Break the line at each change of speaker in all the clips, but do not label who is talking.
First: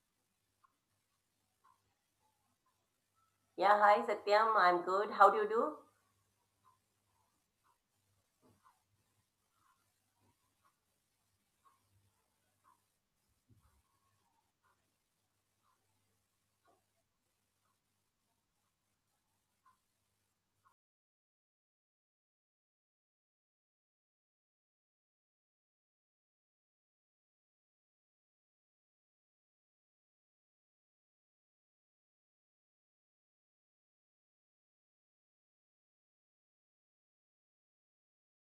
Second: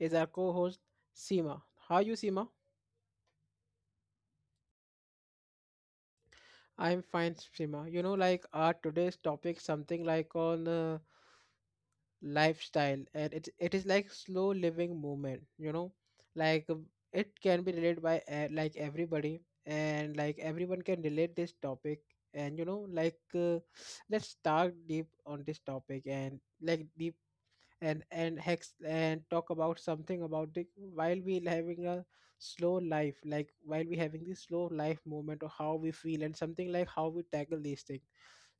is our co-host Seema. How are you Seema?
Yeah, hi Satyam. I'm good. How do you do?
I'm fine Seema. You know like our today's topic something like on lifestyle and it is like slow living movement, you know? Like it can be related by like everybody and like everyone can relate this topic and you know like let's start deep on this topic and like deep and hex and talk about something about the while we having a slow life like while we having this slow life moment or how we feel and something like how we tackle these things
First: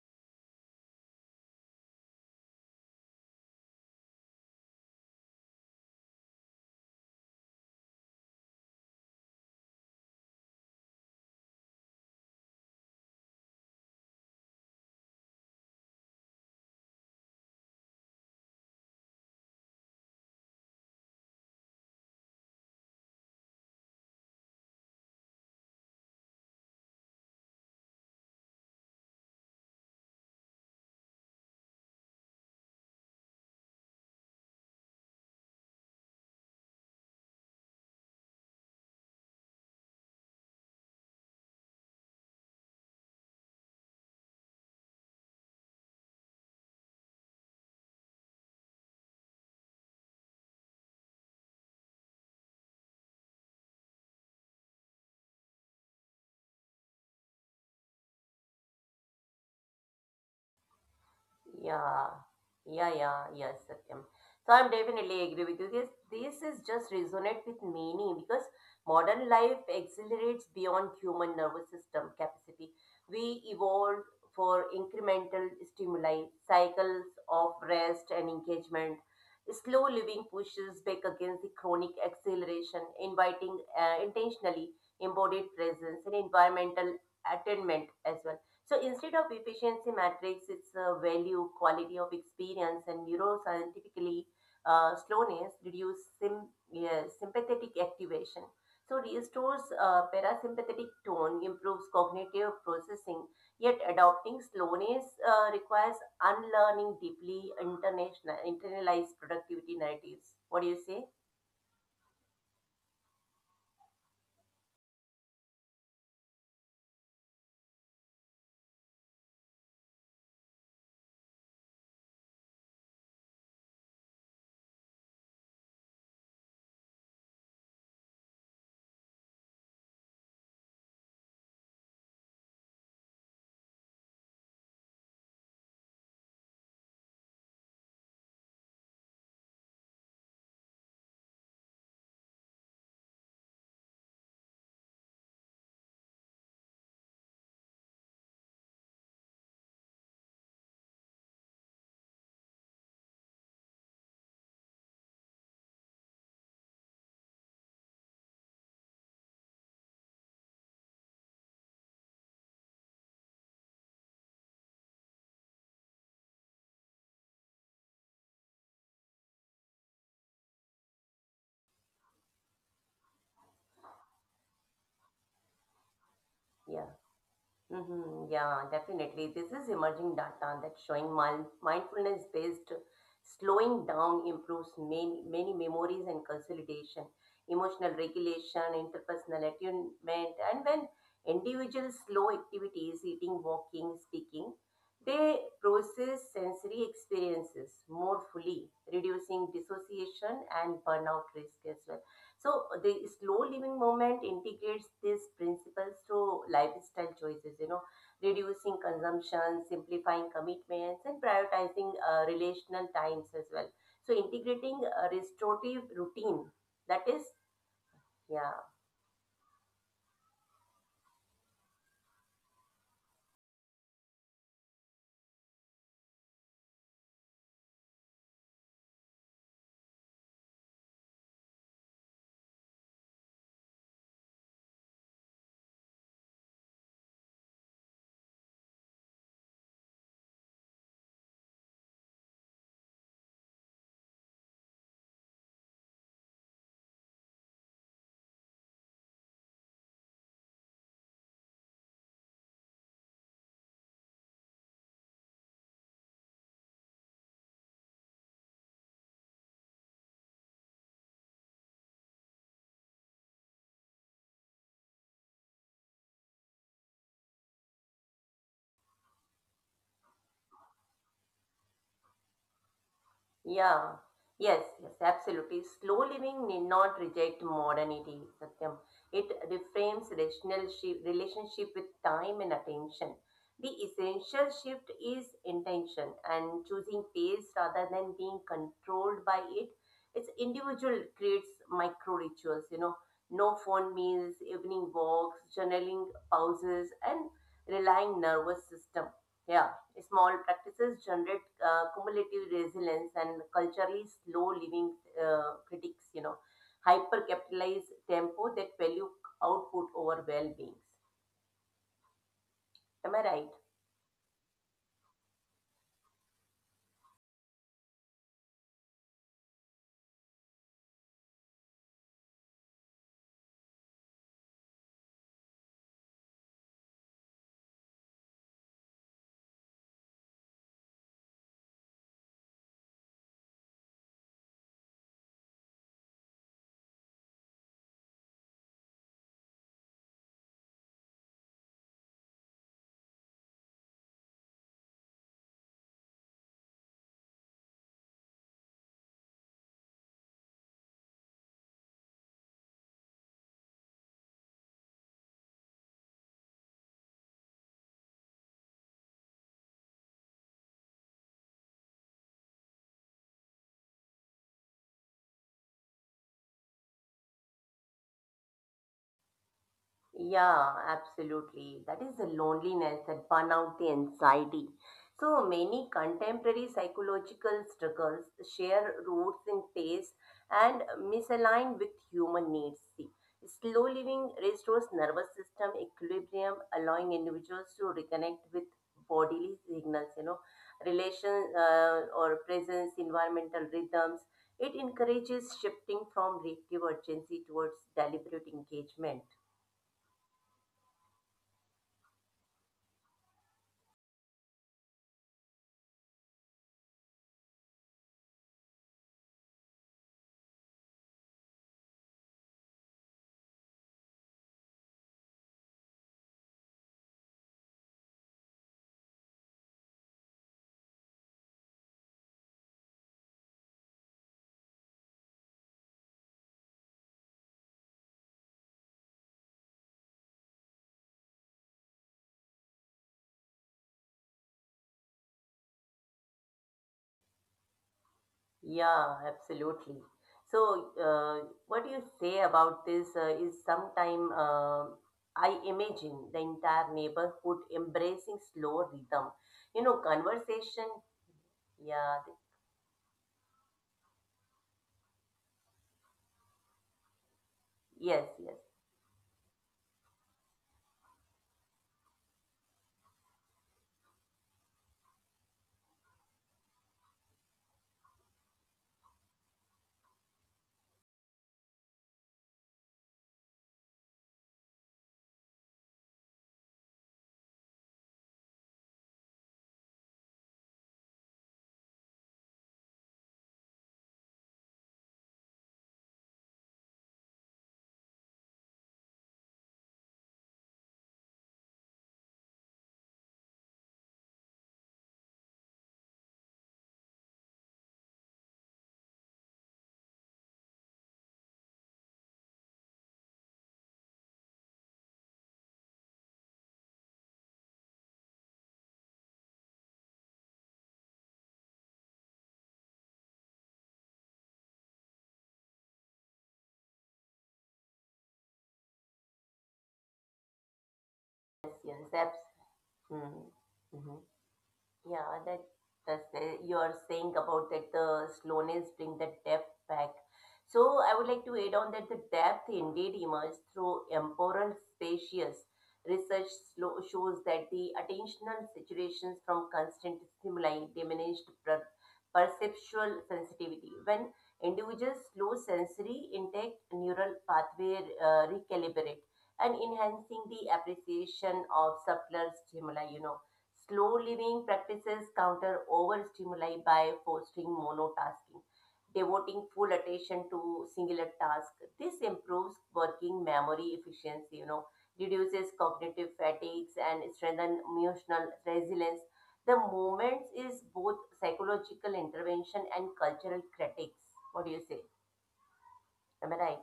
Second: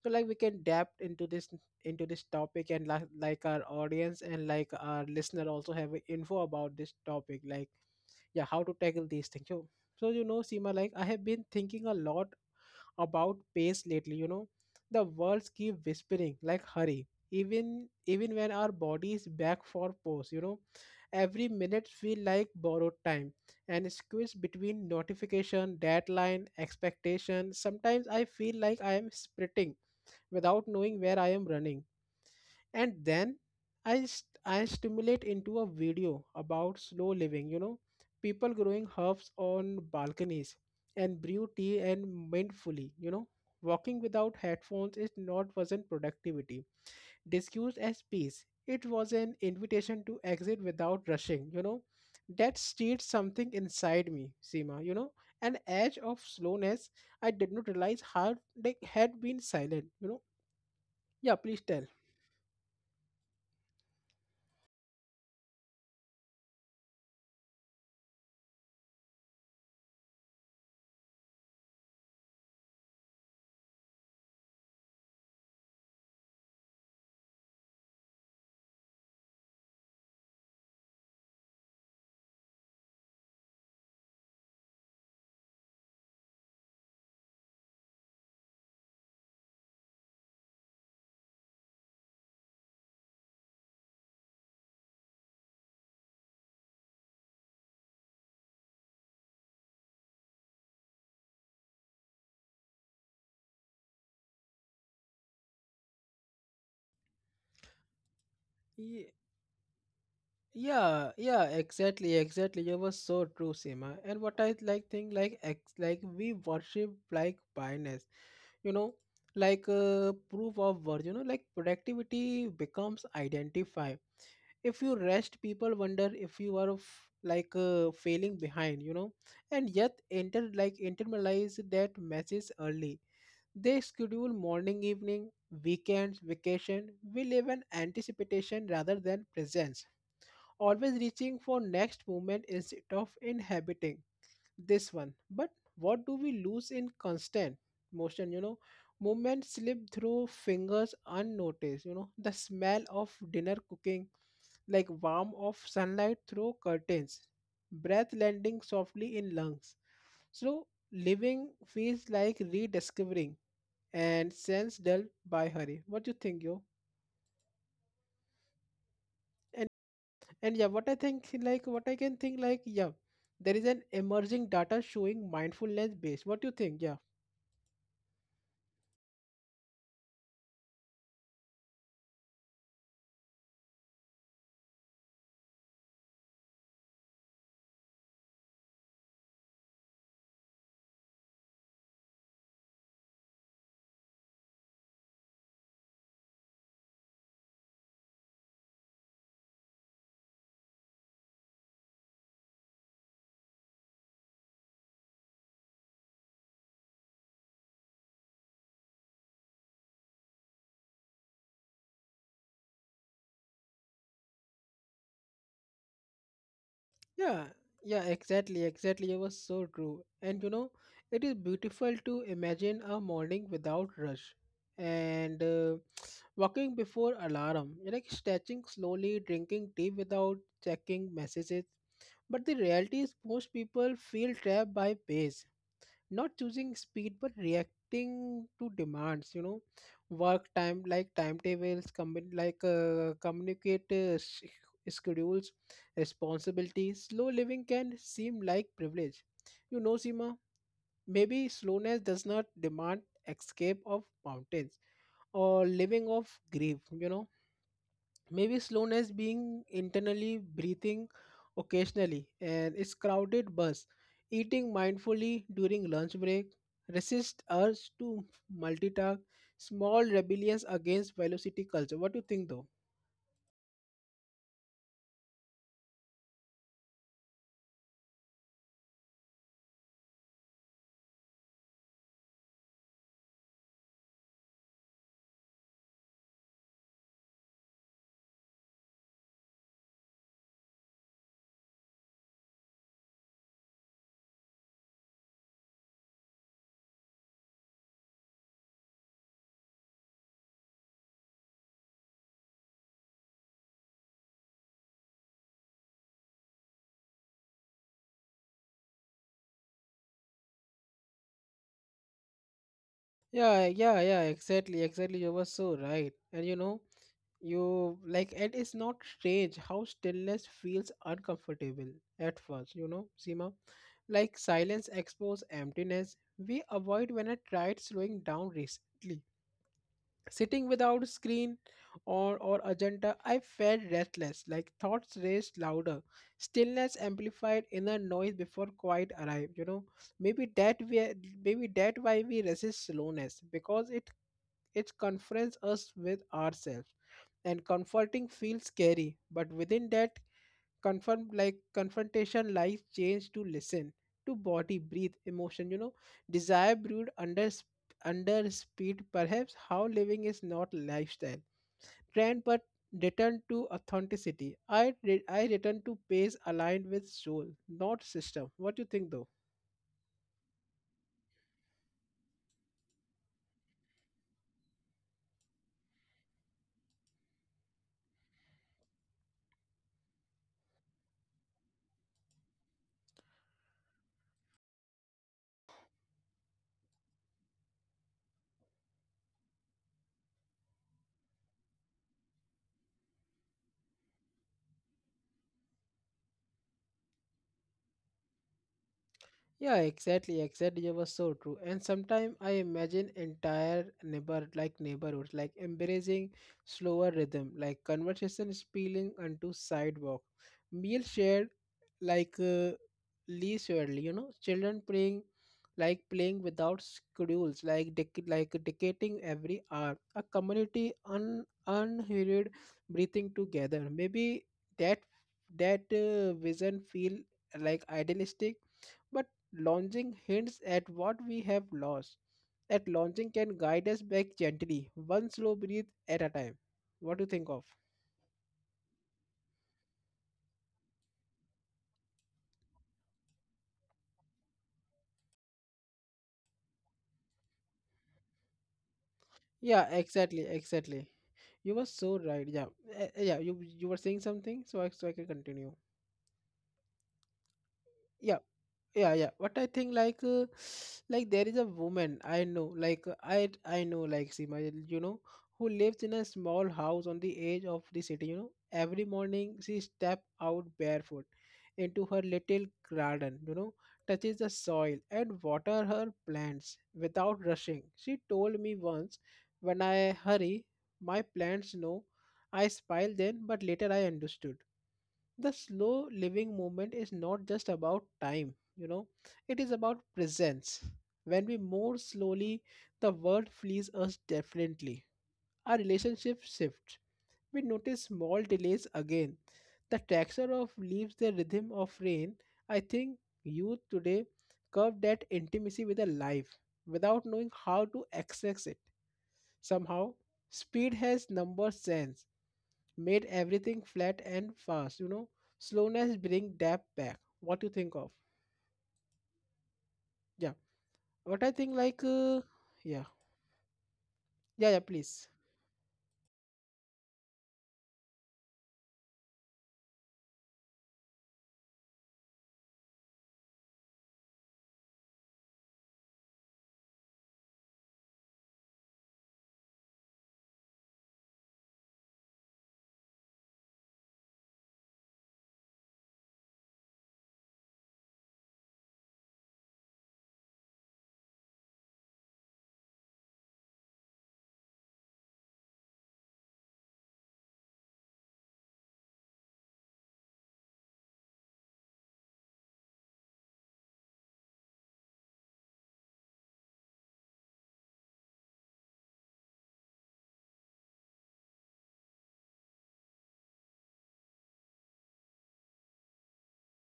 so like we can adapt into this topic and like our audience and like our listener also have a info about this topic like yeah how to tackle these things so you know Seema like I have been thinking a lot about pace lately you know the words keep whispering like hurry even when our body is back for pause you know every minute feel like borrowed time and squeezed between notification deadline expectation sometimes I feel like I am sprinting without knowing where I am running and then I stimulate into a video about slow living. You know, people growing herbs on balconies and brew tea and mindfully. You know, walking without headphones is not wasn't productivity discussed as peace. It was an invitation to exit without rushing. You know, that stirred something inside me, Seema. You know, an edge of slowness I did not realize how they had been silent. You know, yeah. Please tell.
Yeah, yeah, yes, Satyam. So I'm definitely agree with you. This is just resonate with many because modern life accelerates beyond human nervous system capacity. We evolved for incremental stimuli, cycles of rest and engagement. Slow living pushes back against the chronic acceleration, inviting intentionally embodied presence and environmental attainment as well. So instead of efficiency matrix, it's a value, quality of experience, and neuroscientifically slowness reduce sympathetic activation. So restores parasympathetic tone, improves cognitive processing. Yet adopting slowness requires unlearning deeply international internalized productivity narratives. What do you say?
Yeah, yeah, exactly, exactly. You were so true, Seema. And what I like think like ex like we worship like blindness, you know, like proof of worth, you know, like productivity becomes identify. If you rest, people wonder if you are f like failing behind, you know, and yet enter like internalize that message early. They schedule morning, evening, weekends, vacation. We live in anticipation rather than presence always reaching for next movement instead of inhabiting this one but what do we lose in constant motion you know movement slip through fingers unnoticed you know the smell of dinner cooking like warm of sunlight through curtains breath landing softly in lungs so living feels like rediscovering and sense dulled by hurry what do you think yo. And yeah, what I think, like, what I can think, like, yeah, there is an emerging data showing mindfulness based. What do you think?
Yeah.
Yeah,
Mm-hmm. Yeah, definitely. This is emerging data that's showing mindfulness-based slowing down improves many, many memories and consolidation, emotional regulation, interpersonal attunement, and when individuals slow activities, eating, walking, speaking, they process sensory experiences more fully, reducing dissociation and burnout risk as well. So the slow living movement integrates these principles through lifestyle choices, you know, reducing consumption, simplifying commitments, and prioritizing relational times as well. So integrating a restorative routine, that is,
yeah, yeah,
yeah.
exactly, exactly. It was so true. And you know, it is beautiful to imagine a morning without rush and walking before alarm, like stretching slowly, drinking tea without checking messages. But the reality is, most people feel trapped by pace, not choosing speed but reacting to demands, you know, work time like timetables commun- like communicate sch- schedules responsibilities. Slow living can seem like privilege, you know Sima. Maybe slowness does not demand escape of mountains or living of grief, you know. Maybe slowness being internally breathing occasionally and its crowded bus, eating mindfully during lunch break, resist urge to multitask, small rebellions against velocity culture. What do you think though?
Yeah, yes, yes, absolutely. Slow living need not reject modernity, Satyam. It reframes relationship with time and attention. The essential shift is intention and choosing pace rather than being controlled by it. It's individual creates micro rituals, you know, no phone meals, evening walks, journaling pauses, and relying nervous system. Yeah. Small practices generate cumulative resilience and culturally slow living critics, you know, hyper capitalized tempo that value output over well beings. Am I right?
Yeah, yeah, exactly, exactly. You were so right. And you know, you like it is not strange how stillness feels uncomfortable at first, you know Seema. Like silence exposes emptiness we avoid. When I tried slowing down recently, sitting without screen or agenda, I felt restless like thoughts raced louder. Stillness amplified inner noise before quiet arrived, you know. Maybe that we, maybe that why we resist slowness, because it confronts us with ourselves, and comforting feels scary. But within that confront like confrontation lies change to listen to body breathe emotion, you know. Desire brewed under sp- under speed. Perhaps how living is not lifestyle trend but return to authenticity. I re- I return to pace aligned with soul not system. What do you think though?
Yeah, absolutely. That is the loneliness, that burnout, the anxiety. So many contemporary psychological struggles share roots in taste and misalign with human needs. See, slow living restores nervous system equilibrium, allowing individuals to reconnect with bodily signals, you know, relation or presence, environmental rhythms. It encourages shifting from reactive urgency towards deliberate engagement.
Yeah, exactly, exactly. It was so true. And sometimes I imagine entire neighbor like neighborhoods like embracing slower rhythm, like conversation spilling onto sidewalk, meal shared like leisurely, you know, children playing like playing without schedules, like dec- like dictating every hour, a community un unhurried breathing together. Maybe that, that vision feel like idealistic, but longing hints at what we have lost. That longing can guide us back gently, one slow breath at a time. What do you think of?
Yeah, absolutely. So, what do you say about this? Is sometime I imagine the entire neighborhood embracing slow rhythm. You
Yeah,
know,
exactly,
conversation.
exactly. You were
Yeah.
so right. Yeah, eh, eh, yeah. You were saying something, so I can continue.
Yes.
Yeah,
Yes.
yeah, what I think like like there is a woman I know like I know like Sima, you know, who lives in a small house on the edge of the city. You know, every morning she step out barefoot into her little garden, you know, touches the soil and water her plants without rushing. She told me once, when I hurry my plants know. I smile then but later I understood, the slow living movement is not just about time, you know. It is about presence. When we move slowly, the world flees us definitely, our relationship shifts, we notice small delays again, the texture of leaves, the rhythm of rain. I think youth today curve that intimacy with a life without knowing how to access it. Somehow speed has number sense made everything flat and fast, you know. Slowness bring depth back. What do you think of? Yeah, what I
Yes.
think, like, yeah,
Hmm, mm-hmm.
yeah,
Yeah,
please.
that's the, you're saying about that the slowness bring the depth back. So I would like to add on that the depth indeed emerges through temporal spacious research slow, shows that the attentional saturations from constant stimuli diminished perceptual sensitivity. When individuals slow sensory intake, neural pathway recalibrate and enhancing the appreciation of subtler stimuli. You know, slow living practices counter overstimuli by fostering monotasking, devoting full attention to singular task. This improves working memory efficiency, you know, reduces cognitive fatigues and strengthens emotional resilience. The movement is both psychological intervention and cultural critics. What do you say? Am I right?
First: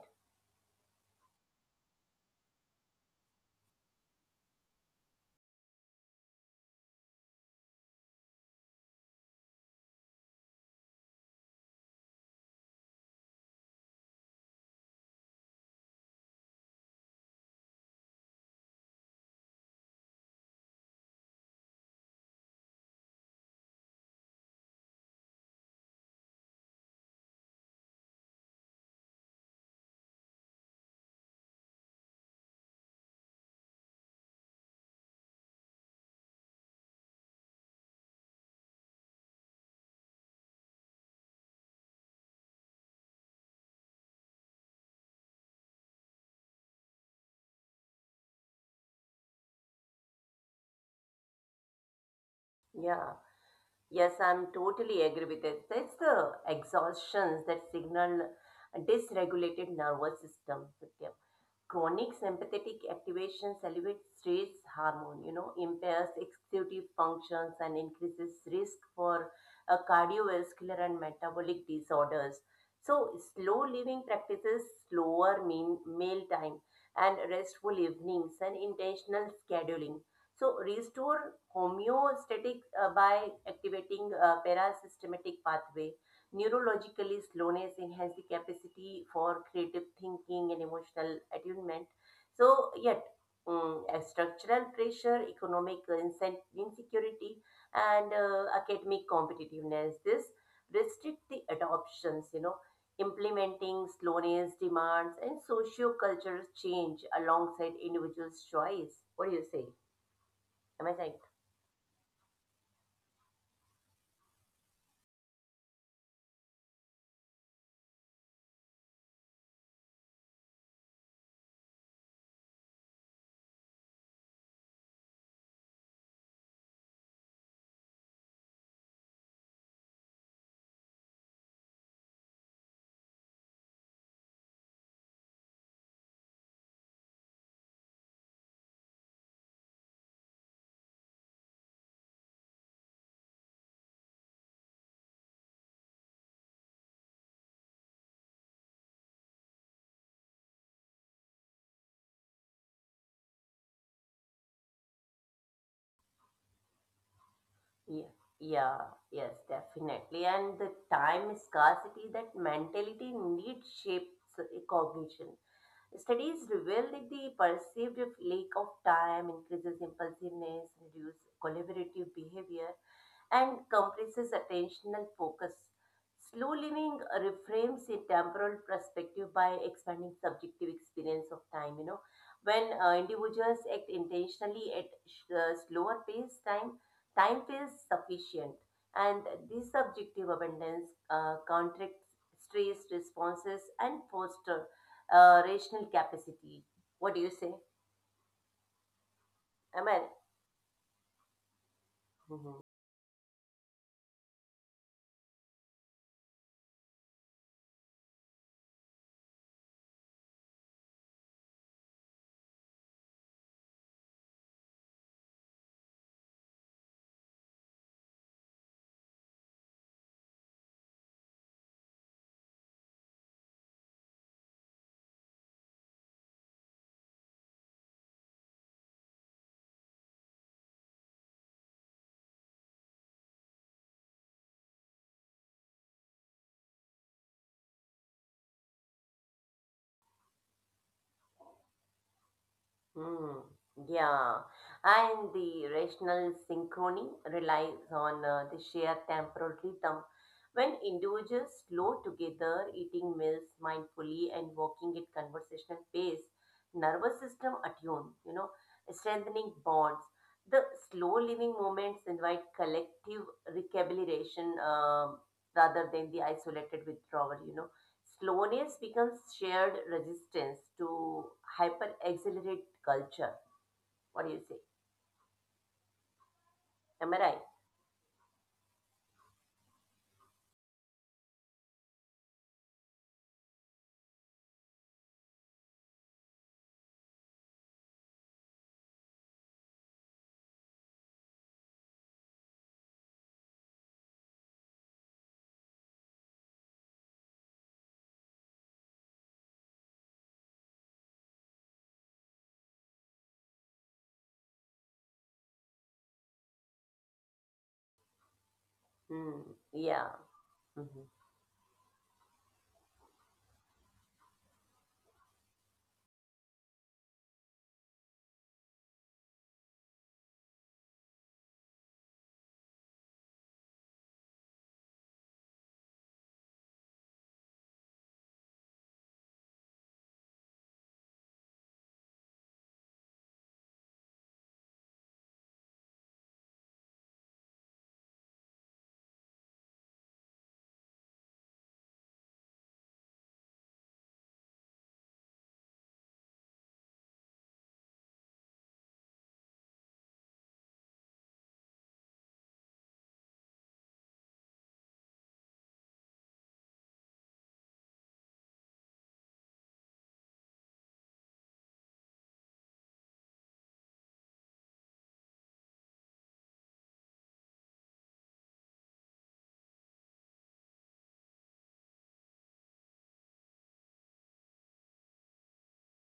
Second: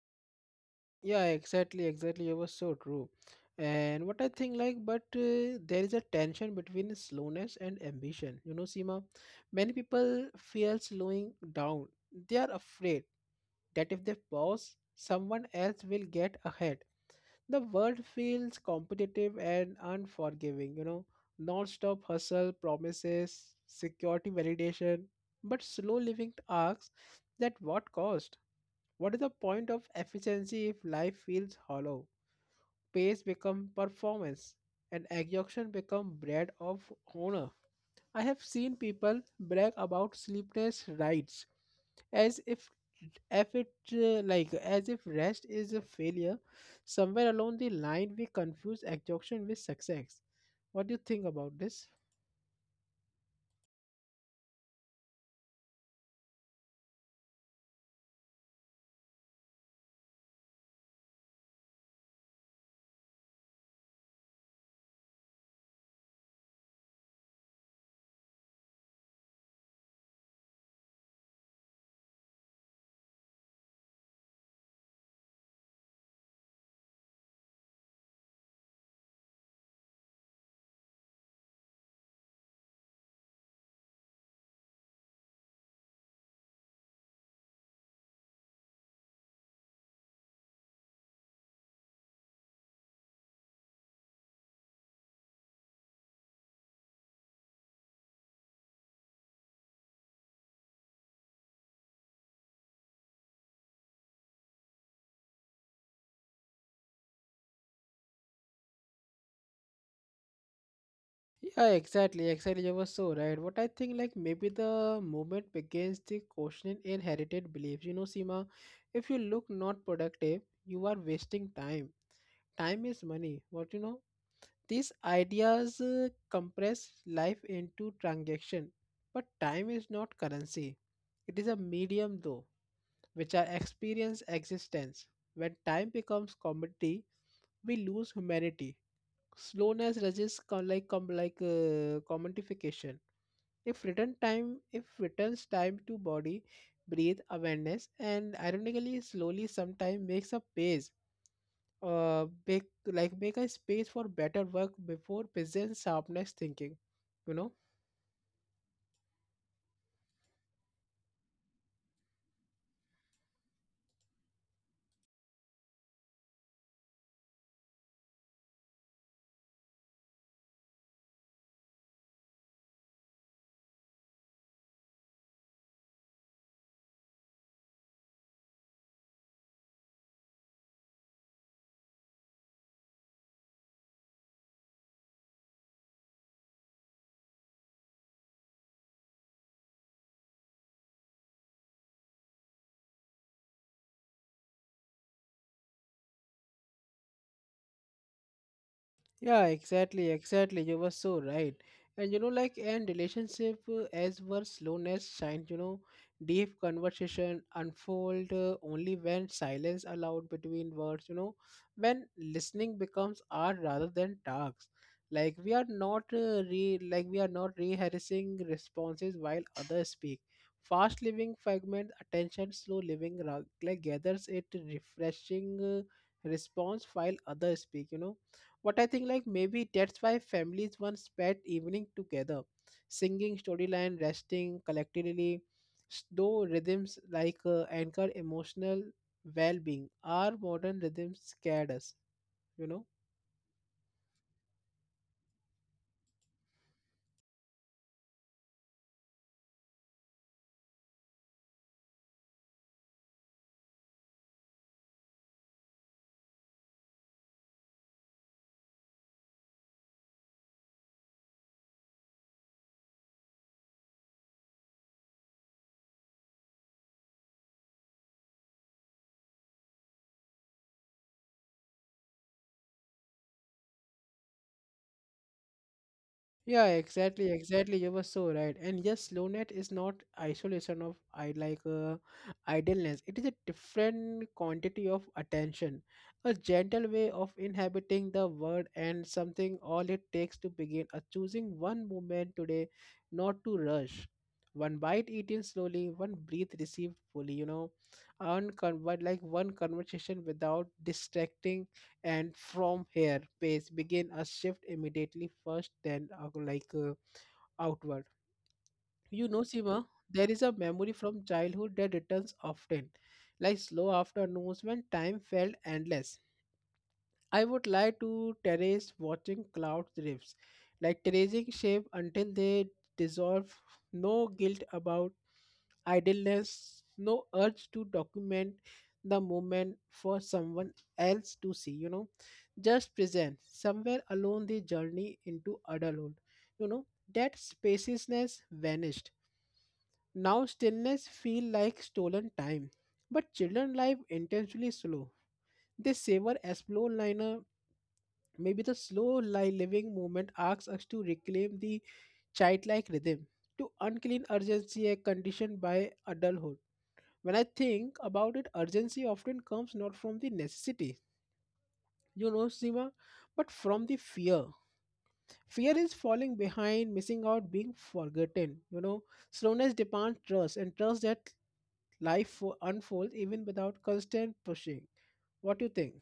Yeah, exactly, exactly. You were so true. And what I think, like, but there is a tension between slowness and ambition. You know Seema, many people fear slowing down. They are afraid that if they pause, someone else will get ahead. The world feels competitive and unforgiving, you know. Non-stop hustle promises security validation, but slow living asks, that what cost? What is the point of efficiency if life feels hollow? Pace become performance and exhaustion become bread of honor. I have seen people brag about sleepless nights as if it like as if rest is a failure. Somewhere along the line, we confuse exhaustion with success. What do you think about this?
Yeah. Yes, I'm totally agree with it. It's the exhaustions that signal a dysregulated nervous system, Satyam. Chronic sympathetic activation elevates stress hormone, you know, impairs executive functions and increases risk for cardiovascular and metabolic disorders. So, slow living practices slower mean meal time and restful evenings and intentional scheduling. So, restore homeostatic by activating parasystematic pathway. Neurologically, slowness enhances the capacity for creative thinking and emotional attunement. So, yet, a structural pressure, insecurity, and academic competitiveness, this restrict the adoptions, you know, implementing slowness demands and socio-cultural change alongside individuals' choice. What do you say? Am I right?
Yeah, exactly, exactly. You were so right. What I think, like maybe the movement begins the questioning inherited beliefs. You know Seema, if you look not productive, you are wasting time. Time is money. What you know? These ideas compress life into transaction, but time is not currency. It is a medium though, which I experience existence. When time becomes commodity, we lose humanity. Slowness resists con- like com- like commodification. If return time, if returns time to body, breathe awareness, and ironically, slowly, sometime makes a pace make like make a space for better work before business sharpness thinking, you know.
Yeah, yeah, Yes, definitely. And the time scarcity, that mentality indeed shapes cognition. Studies reveal that the perceived lack of time increases impulsiveness, reduces collaborative behavior, and compresses attentional focus. Slow living reframes the temporal perspective by expanding subjective experience of time. You know, when individuals act intentionally at slower pace, time feels sufficient, and this subjective abundance contracts stress responses and foster rational capacity. What do you say?
Yeah,
Am I?
exactly, exactly. You were so right. And you know, like, and relationship as were slowness shine, you know, deep conversation unfold only when silence allowed between words, you know, when listening becomes art rather than tasks. Like we are not re like we are not rehearsing responses while others speak. Fast living fragment attention, slow living ra- like gathers it refreshing response while others speak, you know. What I think, like maybe that's why families once spent evening together, singing storyline, resting collectively. Slow rhythms like anchor emotional well-being. Our modern rhythms scared us, you know.
Hmm. Yeah, and the rational synchrony relies on the shared temporal rhythm. When individuals slow together, eating meals mindfully and walking at conversational pace, nervous system attune, you know, strengthening bonds. The slow living moments invite collective recalibration rather than the isolated withdrawal. You know, slowness becomes shared resistance to hyper accelerate culture. What do you say?
Yeah,
Am I
exactly,
right?
exactly. You were so right. And yes, slowness is not isolation of I like idleness. It is a different quantity of attention, a gentle way of inhabiting the world, and something all it takes to begin. A choosing one moment today, not to rush. One bite eaten slowly, one breath received fully. You know, uncon- but like one conversation without distracting, and from here pace begin a shift immediately first then like outward, you know
Hmm.
Sima.
Yeah.
There is a memory
Mhm.
from childhood that returns often, like slow afternoons when time felt endless. I would like to terrace watching cloud drifts, like terracing shape until they dissolve. No guilt about idleness, no urge to document the moment for someone else to see, you know. Just present somewhere along the journey into adulthood, you know. That spaciousness vanished. Now stillness feel like stolen time. But children life intentionally slow. They savor explore liner. Maybe the slow li- living movement asks us to reclaim the childlike rhythm, to unclean urgency a condition by adulthood. When I think about it, urgency often comes not from the necessity, you know Sima, but from the fear. Fear is falling behind, missing out, being forgotten. You know, slowness demands trust, and trust that life fo- unfolds even without constant pushing. What do you think?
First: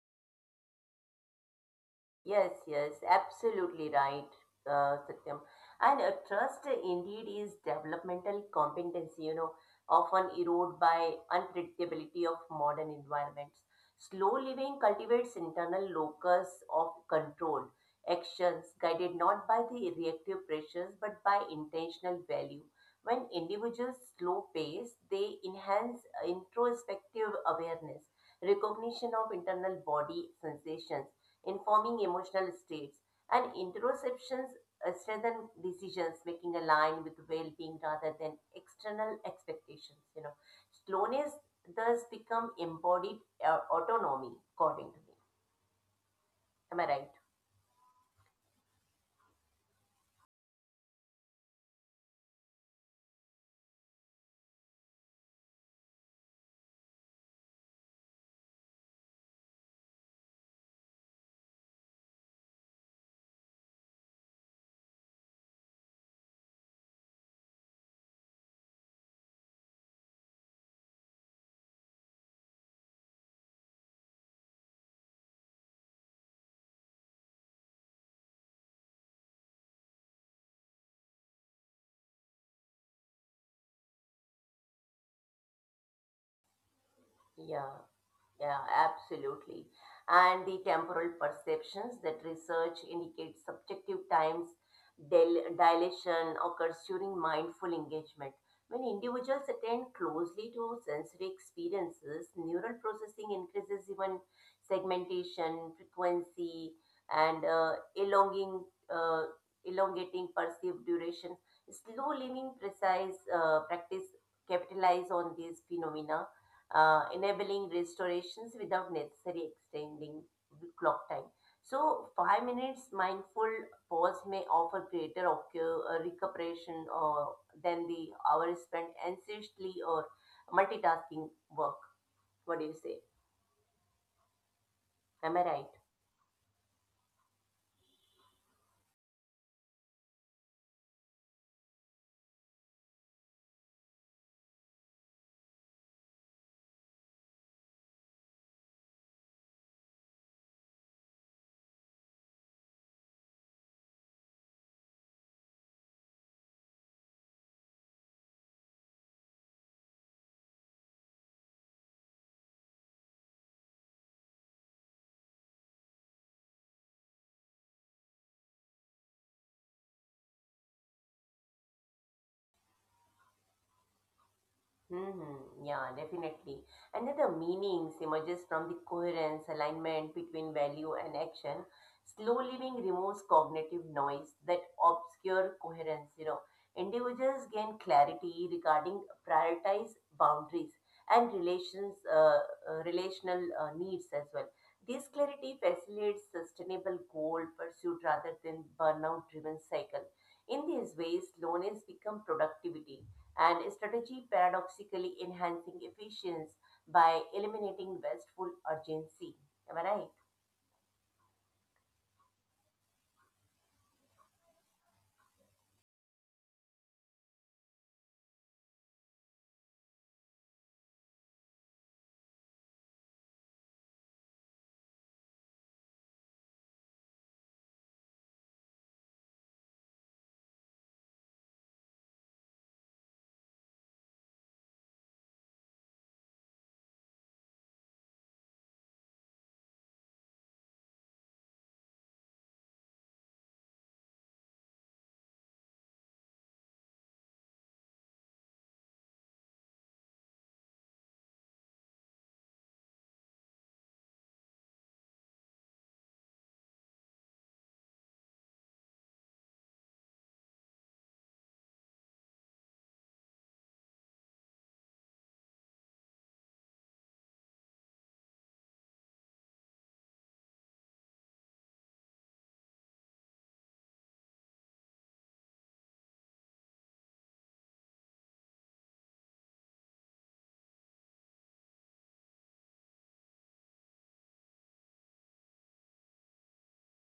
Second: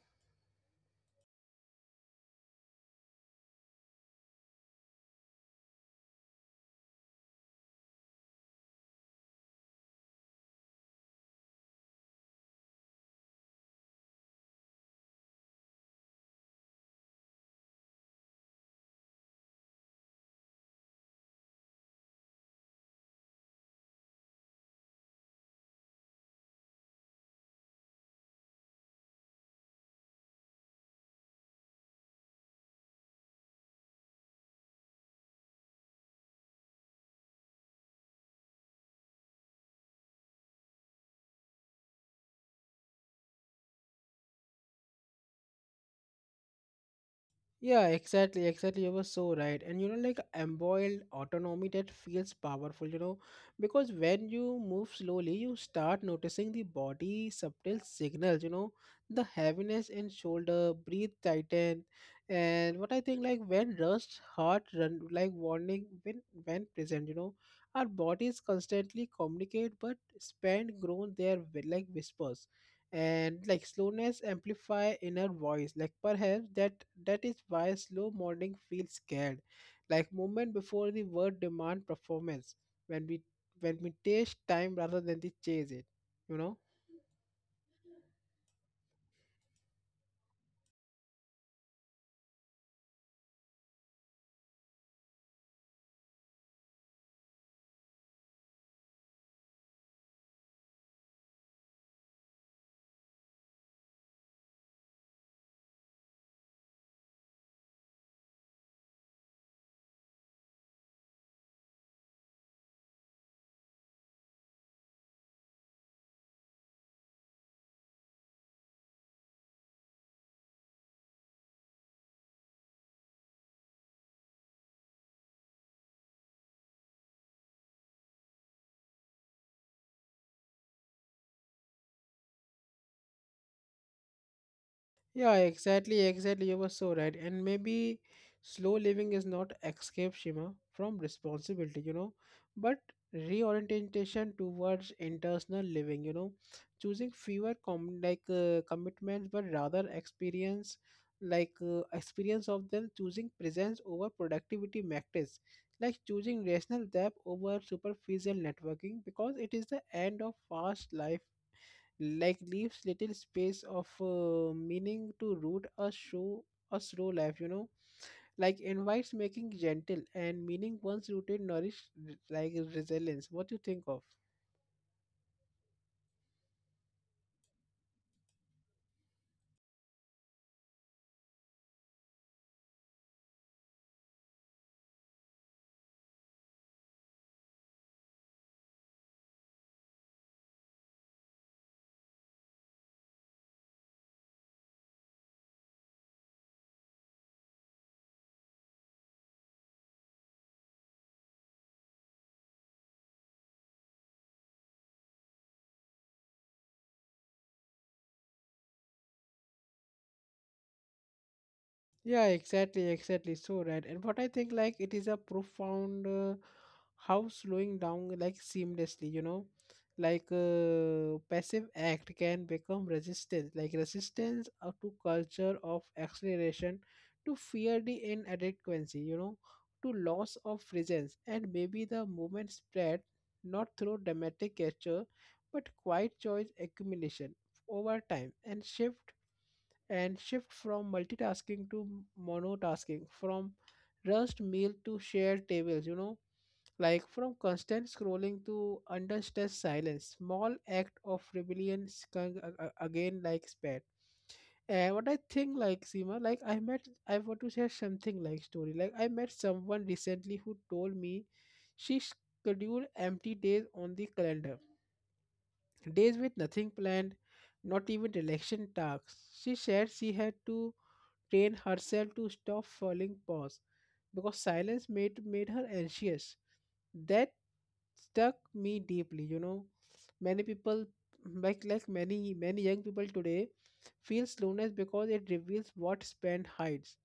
Yes, yes, absolutely right, Satyam. And trust indeed is developmental competency, you know, often eroded by unpredictability of modern environments. Slow living cultivates internal locus of control, actions guided not by the reactive pressures but by intentional value. When individuals slow pace, they enhance introspective awareness, recognition of internal body sensations informing emotional states, and interoceptions strengthen decisions making aligned with well-being rather than external expectations. You know, slowness thus become embodied autonomy, according to me. Am I right?
Yeah, exactly, exactly. You were so right. And you know, like embroiled autonomy that feels powerful, you know, because when you move slowly, you start noticing the body subtle signals, you know, the heaviness in shoulder, breathe tighten. And what I think like when rust, heart run like warning when present, you know, our bodies constantly communicate but spend grown their like whispers, and like slowness amplify inner voice like perhaps that is why slow morning feels scared, like moment before the word demand performance when we when we taste time rather than the chase it, you know.
Yeah. Yeah, absolutely. And the temporal perceptions that research indicates subjective times dilation occurs during mindful engagement. When individuals attend closely to sensory experiences, neural processing increases even segmentation, frequency, and uh, elongating perceived duration. Slow living precise practice capitalize on these phenomena, enabling restorations without necessary extending clock time. So, 5 minutes mindful pause may offer greater recuperation than the hour spent anxiously or multitasking work. What do you say?
Yeah,
Am I right?
exactly, exactly. You were so right. And maybe slow living is not escape Shima from responsibility, you know, but reorientation towards internal living, you know, choosing fewer commitments, but rather experience experience of them, choosing presence over productivity metrics, like choosing rational depth over superficial networking, because it is the end of fast life, like leaves little space of meaning to root a show, a slow life, you know, like invites making gentle and meaning once rooted nourish like resilience. What do you think of?
Mm-hmm. Yeah, definitely. Another meaning emerges from the coherence, alignment between value and action. Slow living removes cognitive noise that obscure coherence. You know, individuals gain clarity regarding prioritize boundaries and relational needs as well. This clarity facilitates sustainable goal pursuit rather than burnout-driven cycle. In these ways, slowness become productivity and strategy paradoxically enhancing efficiency by eliminating wasteful urgency. Am I right?
Yeah, exactly, exactly. So right. And what I think like it is a profound how slowing down like seamlessly, you know, passive act can become resistance, like resistance to culture of acceleration, to fear the inadequacy, you know, to loss of presence, and maybe the movement spread not through dramatic gesture, but quiet choice accumulation over time and shift from multitasking to monotasking, from rushed meal to shared tables, you know, like from constant scrolling to under stress silence. Small act of rebellion skunk again like spat. And what I think like Seema, like I want to share something like story. Like I met someone recently who told me she scheduled empty days on the calendar. Days with nothing planned, not even election tasks. She said she had to train herself to stop falling pause because silence made her anxious. That stuck me deeply, you know. Many people like many young people today feel slowness because it reveals what spent hides.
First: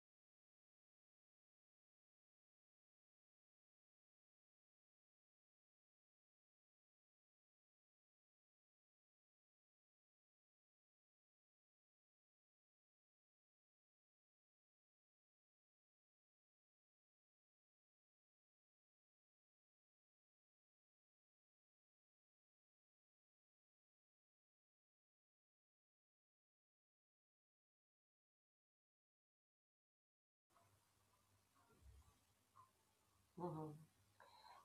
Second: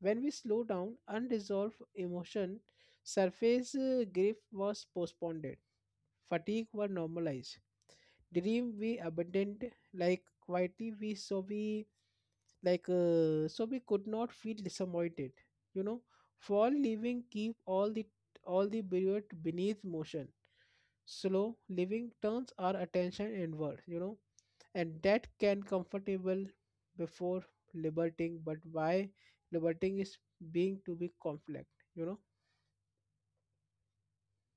When we slow down, unresolved emotion surface grief was postponed, fatigue were normalized, dream we abandoned like quietly we so we so we could not feel disappointed, you know. Fall living keep all the period beneath motion. Slow living turns our attention inward, you know, and that can comfortable before liberating. But why liberating is being to be conflict, you know.
Mhm.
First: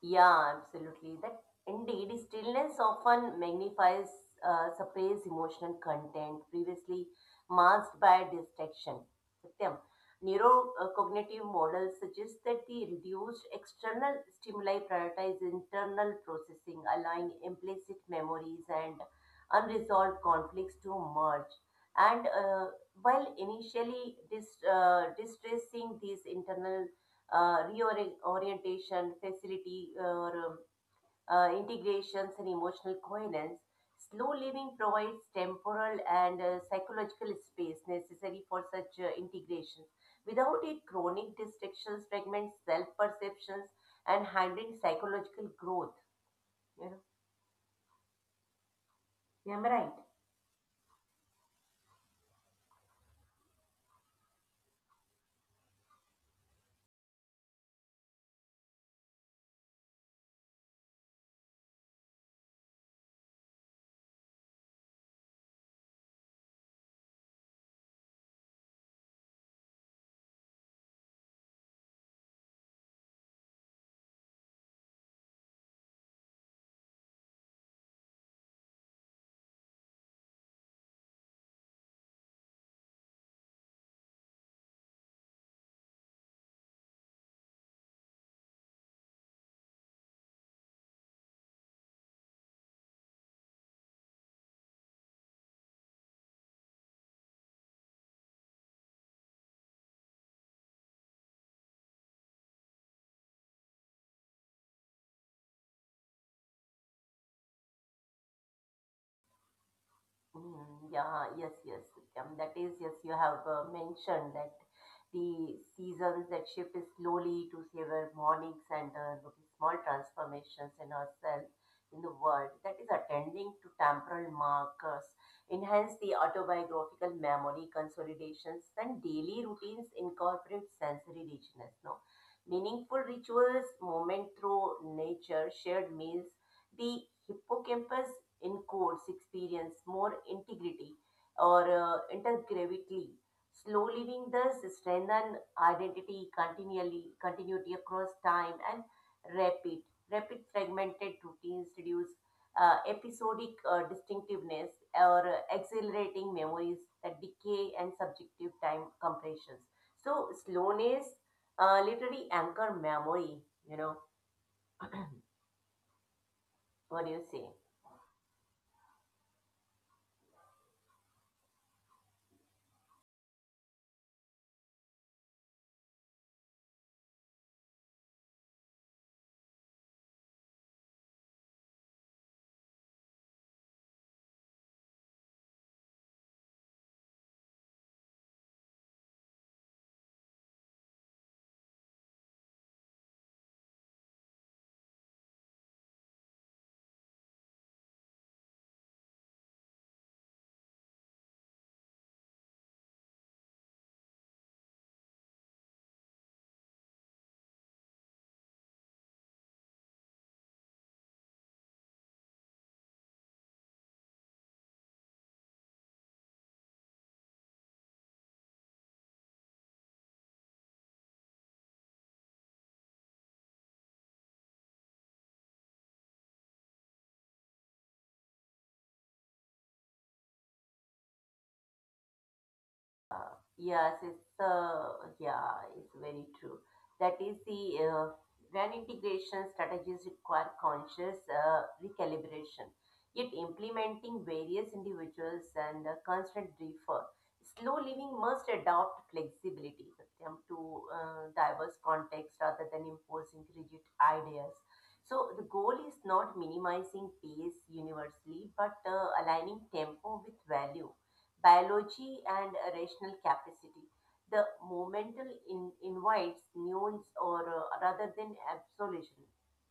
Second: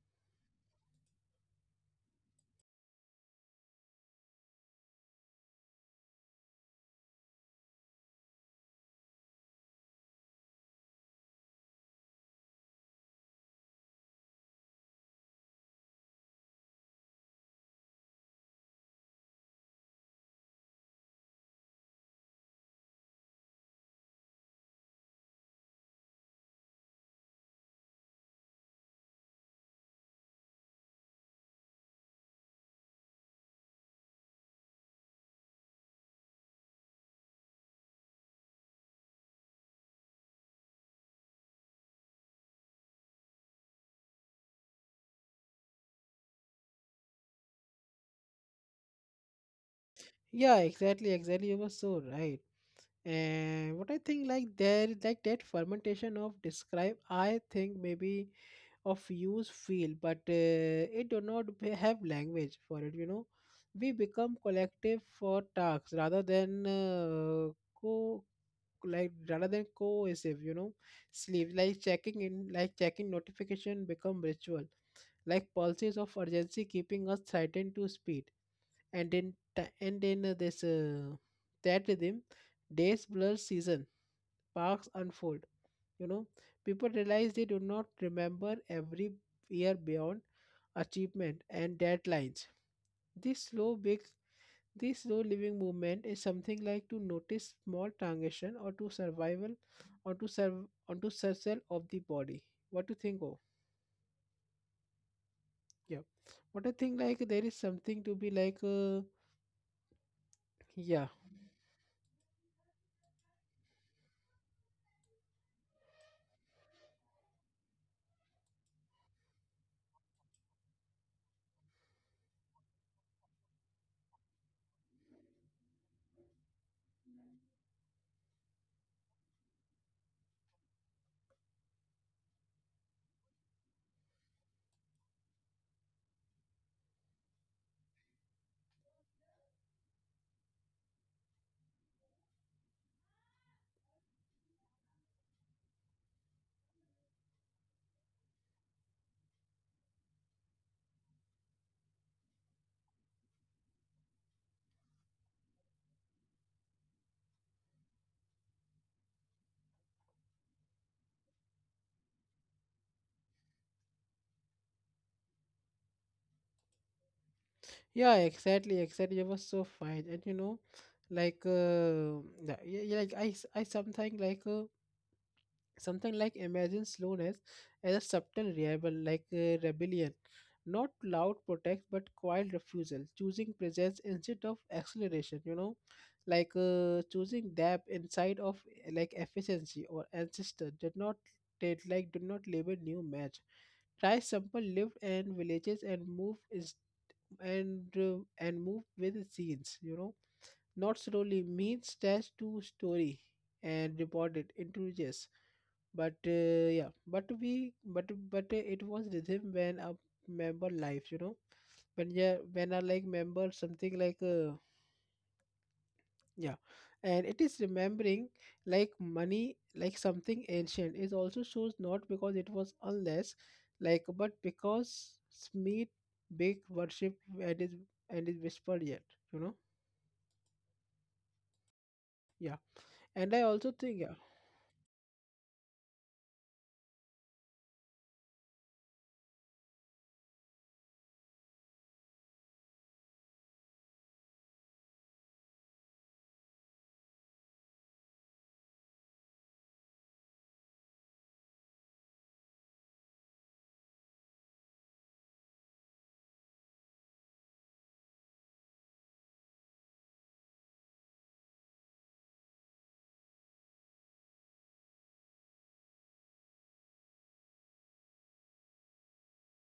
Yeah, absolutely. That indeed, stillness often magnifies surface emotional content previously masked by distraction, Satyam. Neurocognitive models suggest that the reduced external stimuli prioritize internal processing, allowing implicit memories and unresolved conflicts to merge. And while initially distressing, these internal reorientation, facility, or integrations, and emotional coherence. Slow living provides temporal and psychological space necessary for such integrations. Without it, chronic distractions fragment self perceptions and hindering psychological growth. You know, am I right?
Yeah, exactly, exactly. You were so right. And what I think like there like that fermentation of describe, I think maybe of use feel but it do not be- have language for it, you know. We become collective for tasks rather than co like rather than cohesive, you know. Sleep like checking in, like checking notification become ritual, like pulses of urgency keeping us threatened to speed. And in ti- and in this that rhythm, days blur seasons, parks unfold. You know, people realize they do not remember every year beyond achievement and deadlines. This slow big this slow living movement is something like to notice small transition, or to survival, or to serve on to surcell of the body. What to think of? Yeah. What I think like there is something to be like
Mm,
yeah.
yeah, yes, yes. That is, yes, you have mentioned that the seasons that shift is slowly to savor mornings and look small transformations in ourselves, in the world. That is attending to temporal markers, enhance the autobiographical memory consolidations, and daily routines incorporate sensory richness. No, meaningful rituals, moment through nature, shared meals, the hippocampus encodes experience more integrity or intergravity. Slow living thus strengthen identity continually continuity across time and rapid rapid fragmented routines reduce episodic distinctiveness or accelerating memories that decay and subjective time compressions. So slowness literally anchor memory. You know, what do you say?
Yeah, exactly, exactly. It was so fine. And you know, like uh yeah, yeah, like I sometimes something like imagine slowness as a subtle rebel like rebellion, not loud protest but quiet refusal, choosing presence instead of acceleration, you know, choosing depth inside of like efficiency, or ancestor did not did like do not label new match, try sample lived and villages and move is, and move with scenes, you know. Not slowly means dash to story and reported introduces. But yeah, but we but it was rhythm when a member lives, you know, when yeah, when I like member something like yeah, and it is remembering like money, like something ancient. It also shows not because it was unless, like but because Smith big worship, and is and is whispered yet, you know, yeah. And I also think,
Yes,
yeah.
it's very true. That is the brand integration strategies require conscious recalibration. Yet implementing various individuals and constant refer. Slow living must adopt flexibility, Satyam, to diverse contexts rather than imposing rigid ideas. So the goal is not minimizing pace universally, but aligning tempo with value biology and rational capacity. The invites nuance or rather than absolution.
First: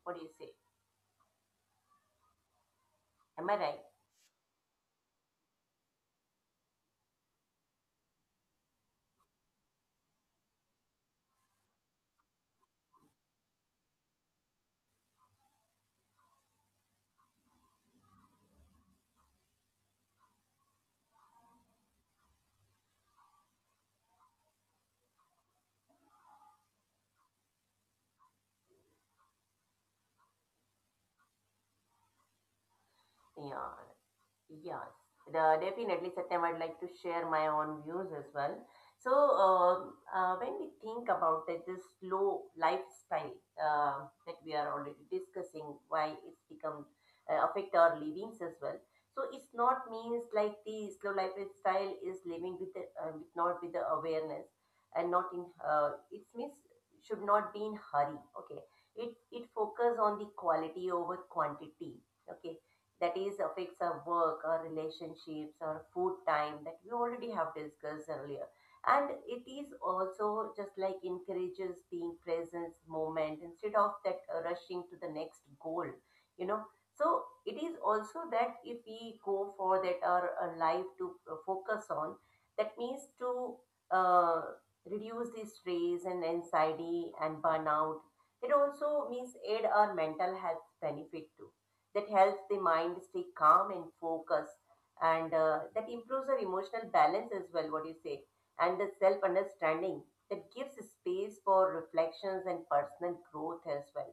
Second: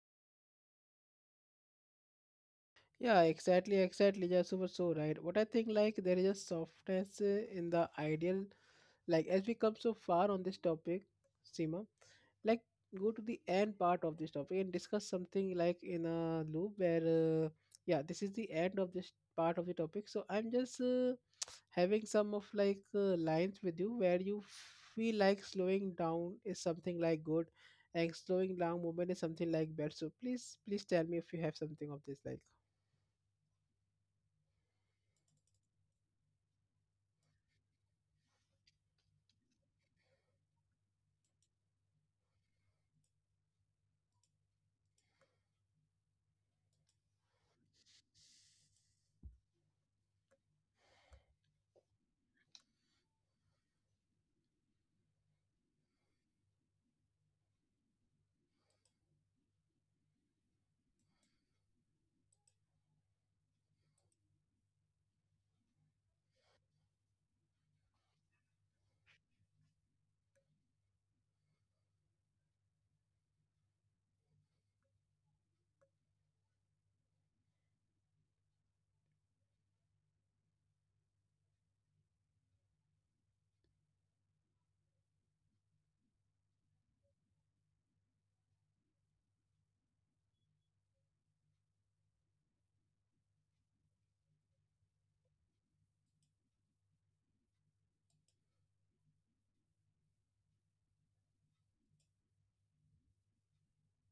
What do you say?
Yeah,
Am I
exactly,
right?
exactly. Yeah, super so right. What I think like there is a softness in the ideal, like as we come so far on this topic, Seema, like go to the end part of this topic and discuss something like in a loop where yeah, this is the end of this part of the topic. So I'm just having some of lines with you where you feel like slowing down is something like good, and slowing down movement is something like bad. So please tell me if you have something of this like.
Yeah. Yes, Definitely, Satyam. I'd like to share my own views as well. So, when we think about that, this slow lifestyle that we are already discussing, why it's become affect our livings as well. So, it's not means like the slow lifestyle is living with the, with not with the awareness and not in. It means should not be in hurry. Okay, it focus on the quality over quantity. Okay, that is affects our work, our relationships, our food time that we already have discussed earlier. And it is also just like encourages being present moment instead of that rushing to the next goal, you know. So it is also that if we go for that our life to focus on, that means to uh, reduce the stress and anxiety and burnout. It also means aid our mental health benefit too, that helps the mind stay calm and focused, and that improves our emotional balance as well. What you say? And the self understanding that gives space for reflections and personal growth as well.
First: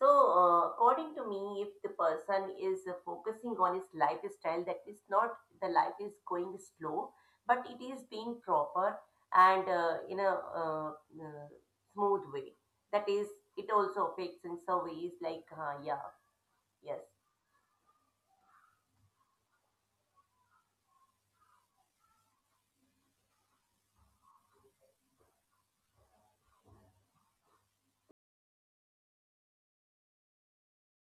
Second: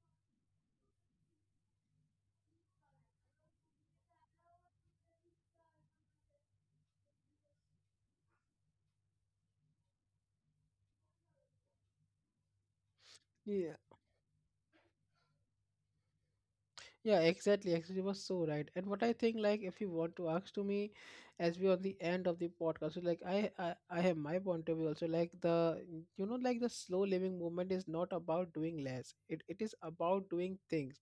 So, according to me, if the person is focusing on his lifestyle, that is not the life is going slow but it is being proper and in a uh, uh, smooth way. That is, it
Yeah.
also affects in surveys like yeah. Yes.
Yeah, exactly. Actually, you were so right. And what I think, like, if you want to ask to me, as we on the end of the podcast, so, like, I have my point of view also. Like the, you know, like the slow living movement is not about doing less. It is about doing things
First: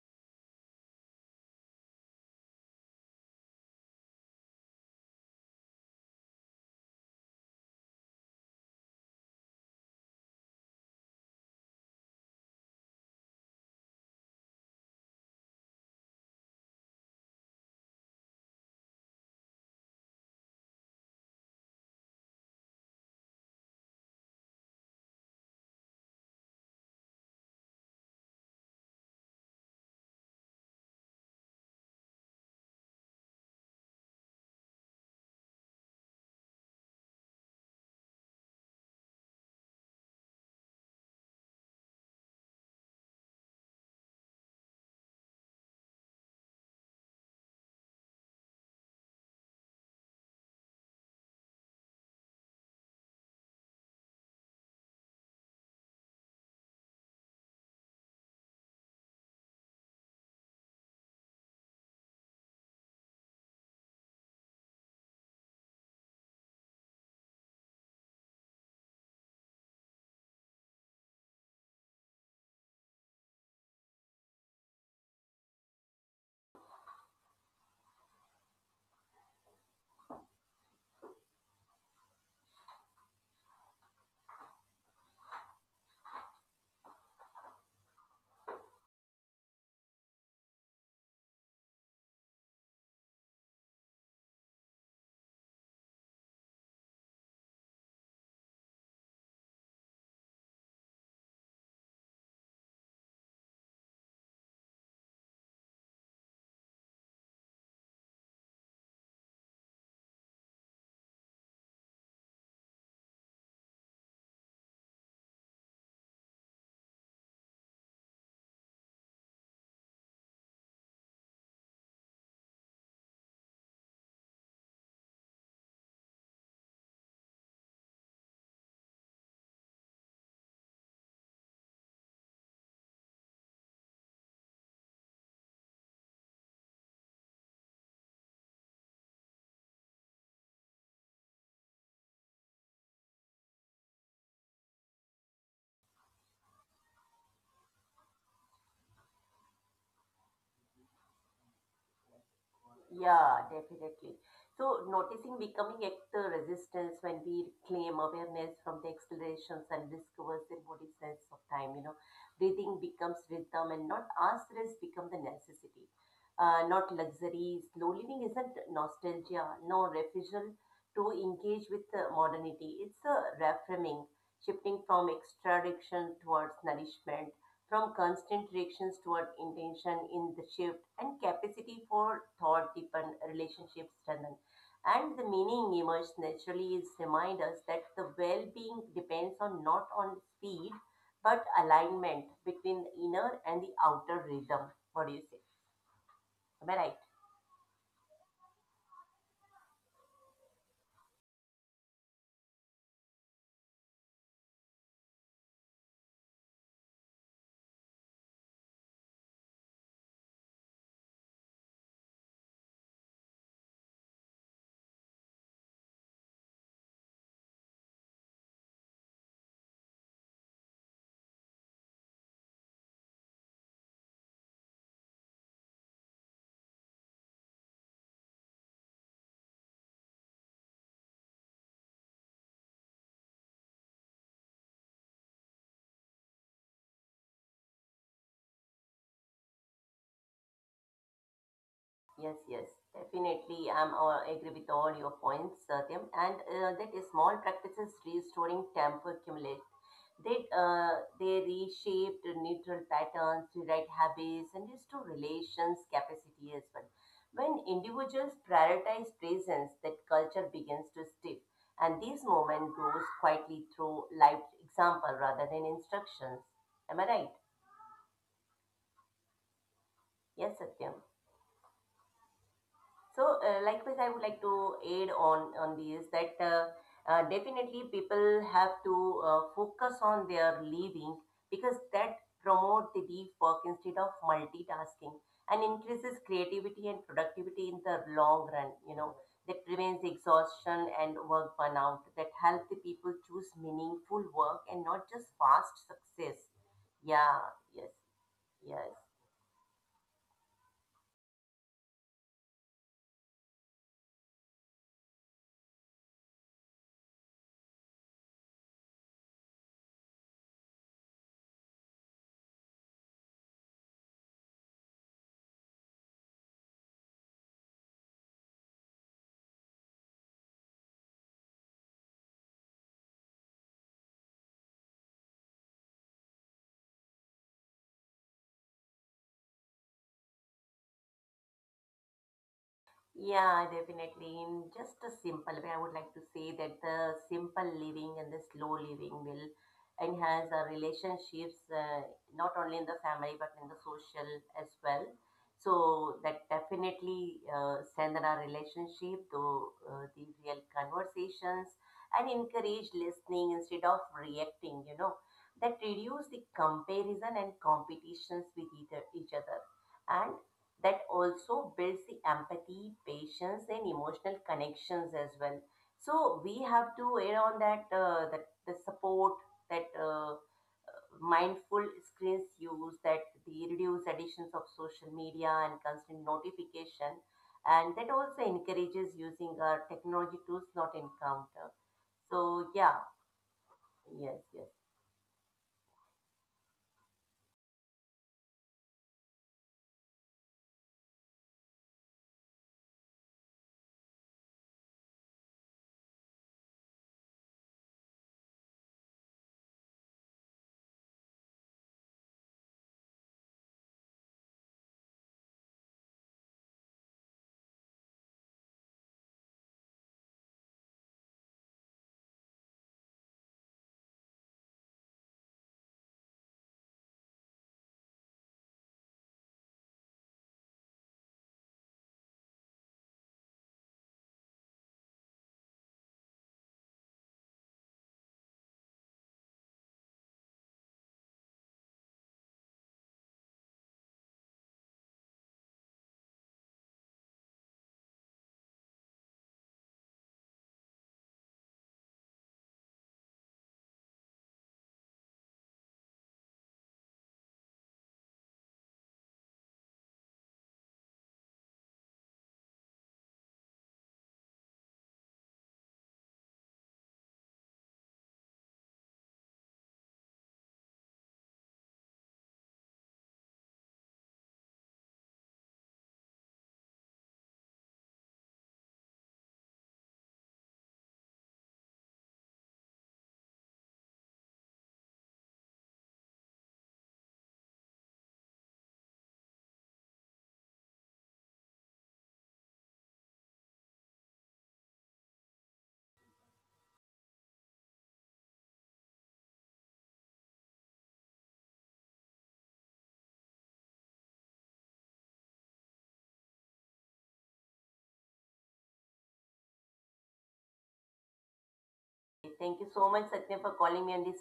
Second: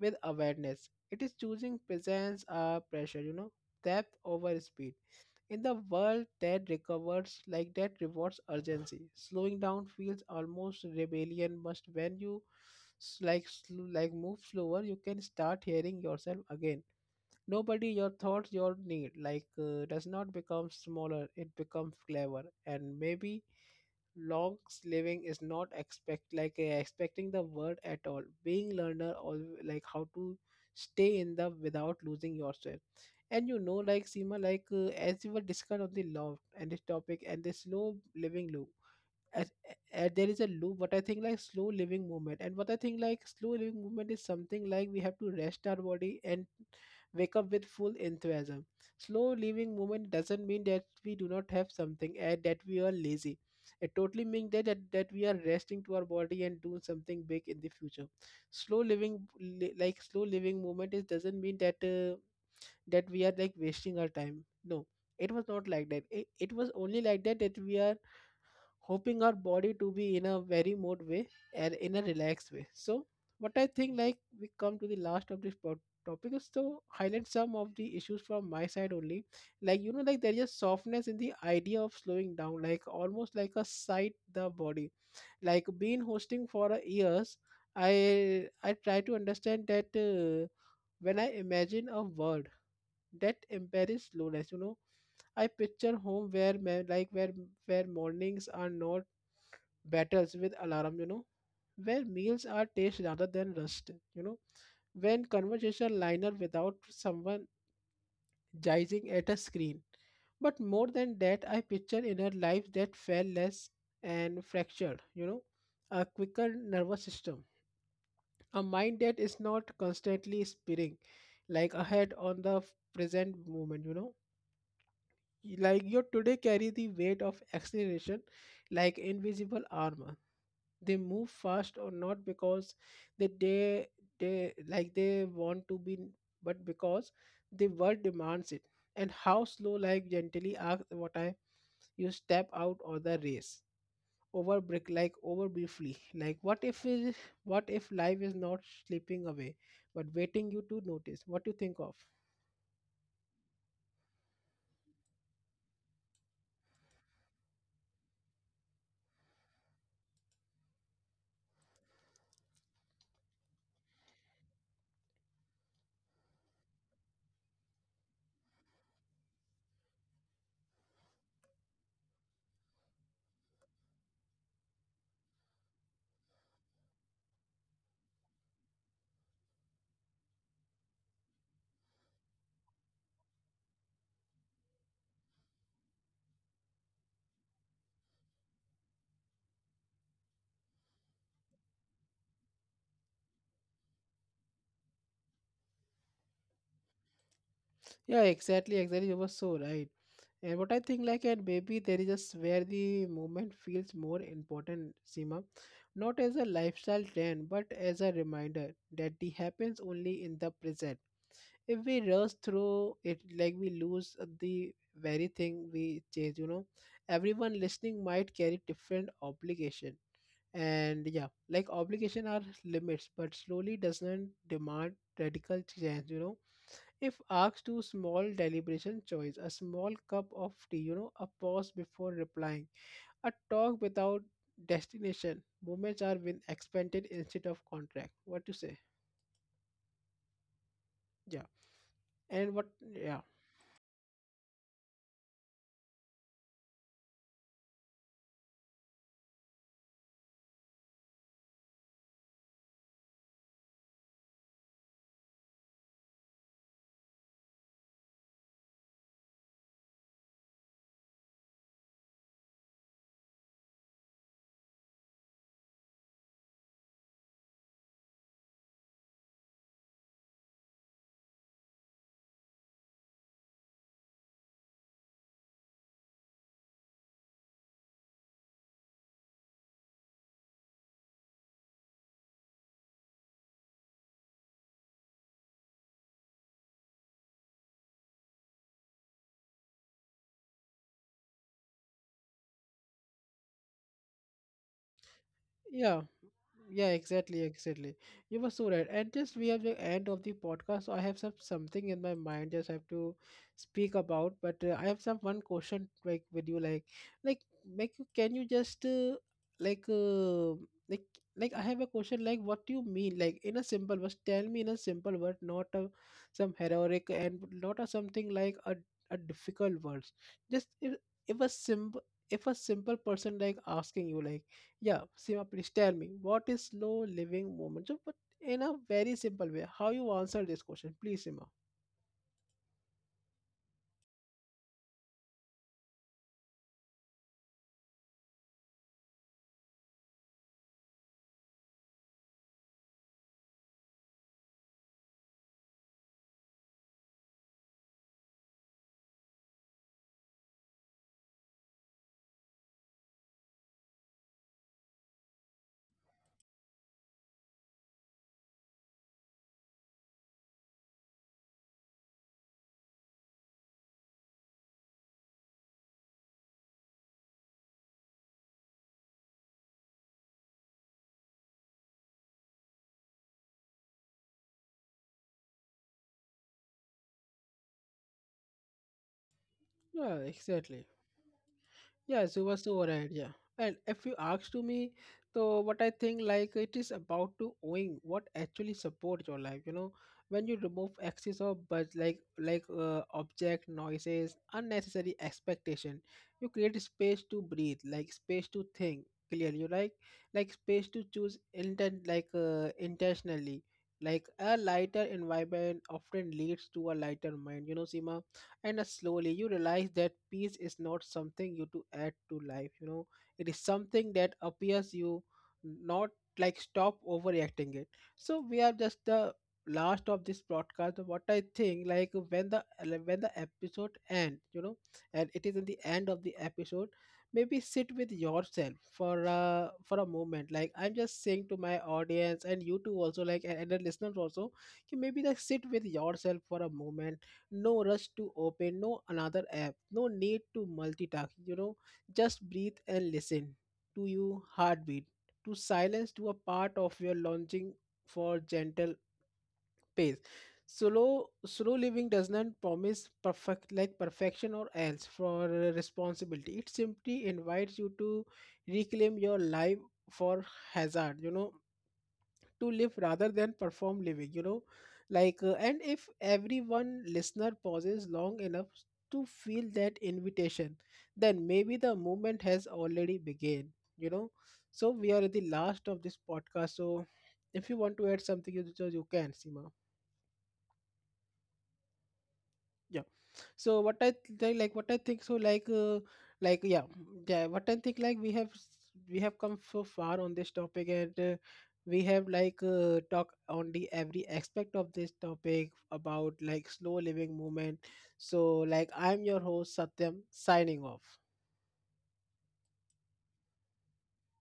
with awareness. It is choosing presence or pressure, you know, depth over speed. In the world that recovers, like that rewards urgency, slowing down feels almost rebellion. Must when you move slower, you can start hearing yourself again. Nobody, your thoughts, your need does not become smaller. It becomes clever. And maybe long living is not expect like expecting the word at all, being learner all, like how to stay in the without losing yourself. And you know, like Seema, like as we were discussed on the love and this topic and the slow living loop, as, there is a loop. What I think like slow living movement, and what I think like slow living movement is something like we have to rest our body and wake up with full enthusiasm. Slow living movement doesn't mean that we do not have something and that we are lazy. It totally means that we are resting to our body and doing something big in the future. Slow living like slow living movement is doesn't mean that that we are like wasting our time. No, it was not like that. It was only like that that we are helping our body to be in a very mode way and in a relaxed way. So what I think like we come to the last of this topic is to highlight some of the issues from my side only. Like you know, like there is a softness in the idea of slowing down, like almost like a sight the body like been hosting for years. I try to understand that when I imagine a world that embraces slowness, you know, I picture home where ma- like where mornings are not battles with alarm, you know, where meals are taste rather than rust, you know, when conversation liner without someone gazing at a screen. But more than that, I picture in her life that fell less and fractured, you know, a quicker nervous system, a mind that is not constantly spinning like ahead on the present moment, you know. Like your today carry the weight of acceleration like invisible armor. They move fast or not because they they, they want to be, but because the world demands it. And how slow like gently ask what I, you step out of the race over brick like over briefly, like what if life is not slipping away but waiting you to notice. What do you think of?
Yeah, definitely. So noticing becoming actor resistance when we claim awareness from the exhalations and discovers the body sense of time. You know, breathing becomes rhythm and not asterisk become the necessity. Not luxury. Slow living isn't nostalgia, no refusal to engage with modernity. It's a reframing, shifting from extraction towards nourishment, from constant reactions toward intention in the shift, and capacity for thought deepen, relationships strengthen, and the meaning emerges naturally. Is remind us that the well-being depends on not on speed but alignment between inner and the outer rhythm. What do you say? Am I right?
Yeah, exactly, exactly. You were so right. And what I think, like, and maybe there is just where the movement feels more important, Seema, not as a lifestyle trend, but as a reminder that it happens only in the present. If we rush through it, like we lose the very thing we chase, you know. Everyone listening might carry different obligation, and yeah, like obligation are limits, but slowly doesn't demand radical change, you know, if asked to small deliberation choice, a small cup of tea, you know, a pause before replying, a talk without destination, moments are being expanded instead of contract. What to say? Yeah.
Yes,
And what?
yes,
Yeah.
definitely. I'm all, agree with all your points, Satyam. And that is small practices restoring temper accumulate. They reshaped neutral patterns, rewrite habits, and restore relations capacity as well. When individuals prioritize presence, that culture begins to stiff, and this moment grows quietly through lived example rather than instructions. Am I right? Yes, Satyam. So, likewise, I would like to add on this that definitely people have to focus on their living because that promote the deep work instead of multitasking and increases creativity and productivity in the long run. You know, that prevents exhaustion and work burnout. That help the people choose meaningful work and not just fast
Yeah.
success.
Yeah, exactly,
Yeah.
exactly.
Yes.
You were so right.
Yes.
And just we have the end of the podcast. So I have some something in my mind. Just have to speak about. But I have some one question like with you, like, can you just like, uh, like, I have a question. Like, what do you mean? Like in a simple words, tell me in a simple word, not a, some heroic and not a something like a difficult words. Just if if a simple if a simple person like asking you like, yeah, Seema, please tell me what is slow living moment? So, but in a very simple way, how you answer this question, please, Seema?
Yeah, definitely. In just a simple way, I would like to say that the simple living and the slow living will enhance our relationships, not only in the family but in the social as well. So that definitely strengthen our relationship to the real conversations and encourage listening instead of reacting. You know, that reduce the comparison and competitions with either each other, and that also builds the empathy, patience, and emotional connections as well. So we have to add on that that the support, that mindful screens use, that the reduced additions of social media and constant notification, and that also encourages using our
Yeah,
technology tools
exactly.
not encounter.
Yeah, so was
So yeah,
overhead. Yeah, and if you
yes,
ask to
yes.
me, so what I think like it is about to owing what actually supports your life. You know, when you remove excess of but like object noises, unnecessary expectation, you create space to breathe, like space to think clearly. You like space to choose intent intentionally. Like a lighter environment often leads to a lighter mind. You know, Seema, and slowly you realize that peace is not something you to add to life, you know. It is something that appears you, not like stop overreacting it. So we are just the last of this broadcast. What I think like when the episode ends, you know, and it is in the end of the episode, maybe sit with yourself for a moment, like I'm just saying to my audience and you too also, like and the listeners also, कि maybe like sit with yourself for a moment. No rush to open, no another app, no need to multitask, you know. Just breathe and listen to your heartbeat, to silence, to a part of your longing for gentle pace. Slow living does not promise perfect like perfection or else for responsibility. It simply invites you to reclaim your life for hazard, you know, to live rather than perform living, you know. And if everyone listener pauses long enough to feel that invitation, then maybe the movement has already begun, you know. So we are at the last of this podcast. So if you want to add something you, you can, Sima. Yeah. So what I think so yeah. Yeah, what I think like we have come so far on this topic, and we have talk on the every aspect of this topic about like slow living movement. So like I'm your host, Satyam, signing off.
Thank you so much, Satya, for calling me on this.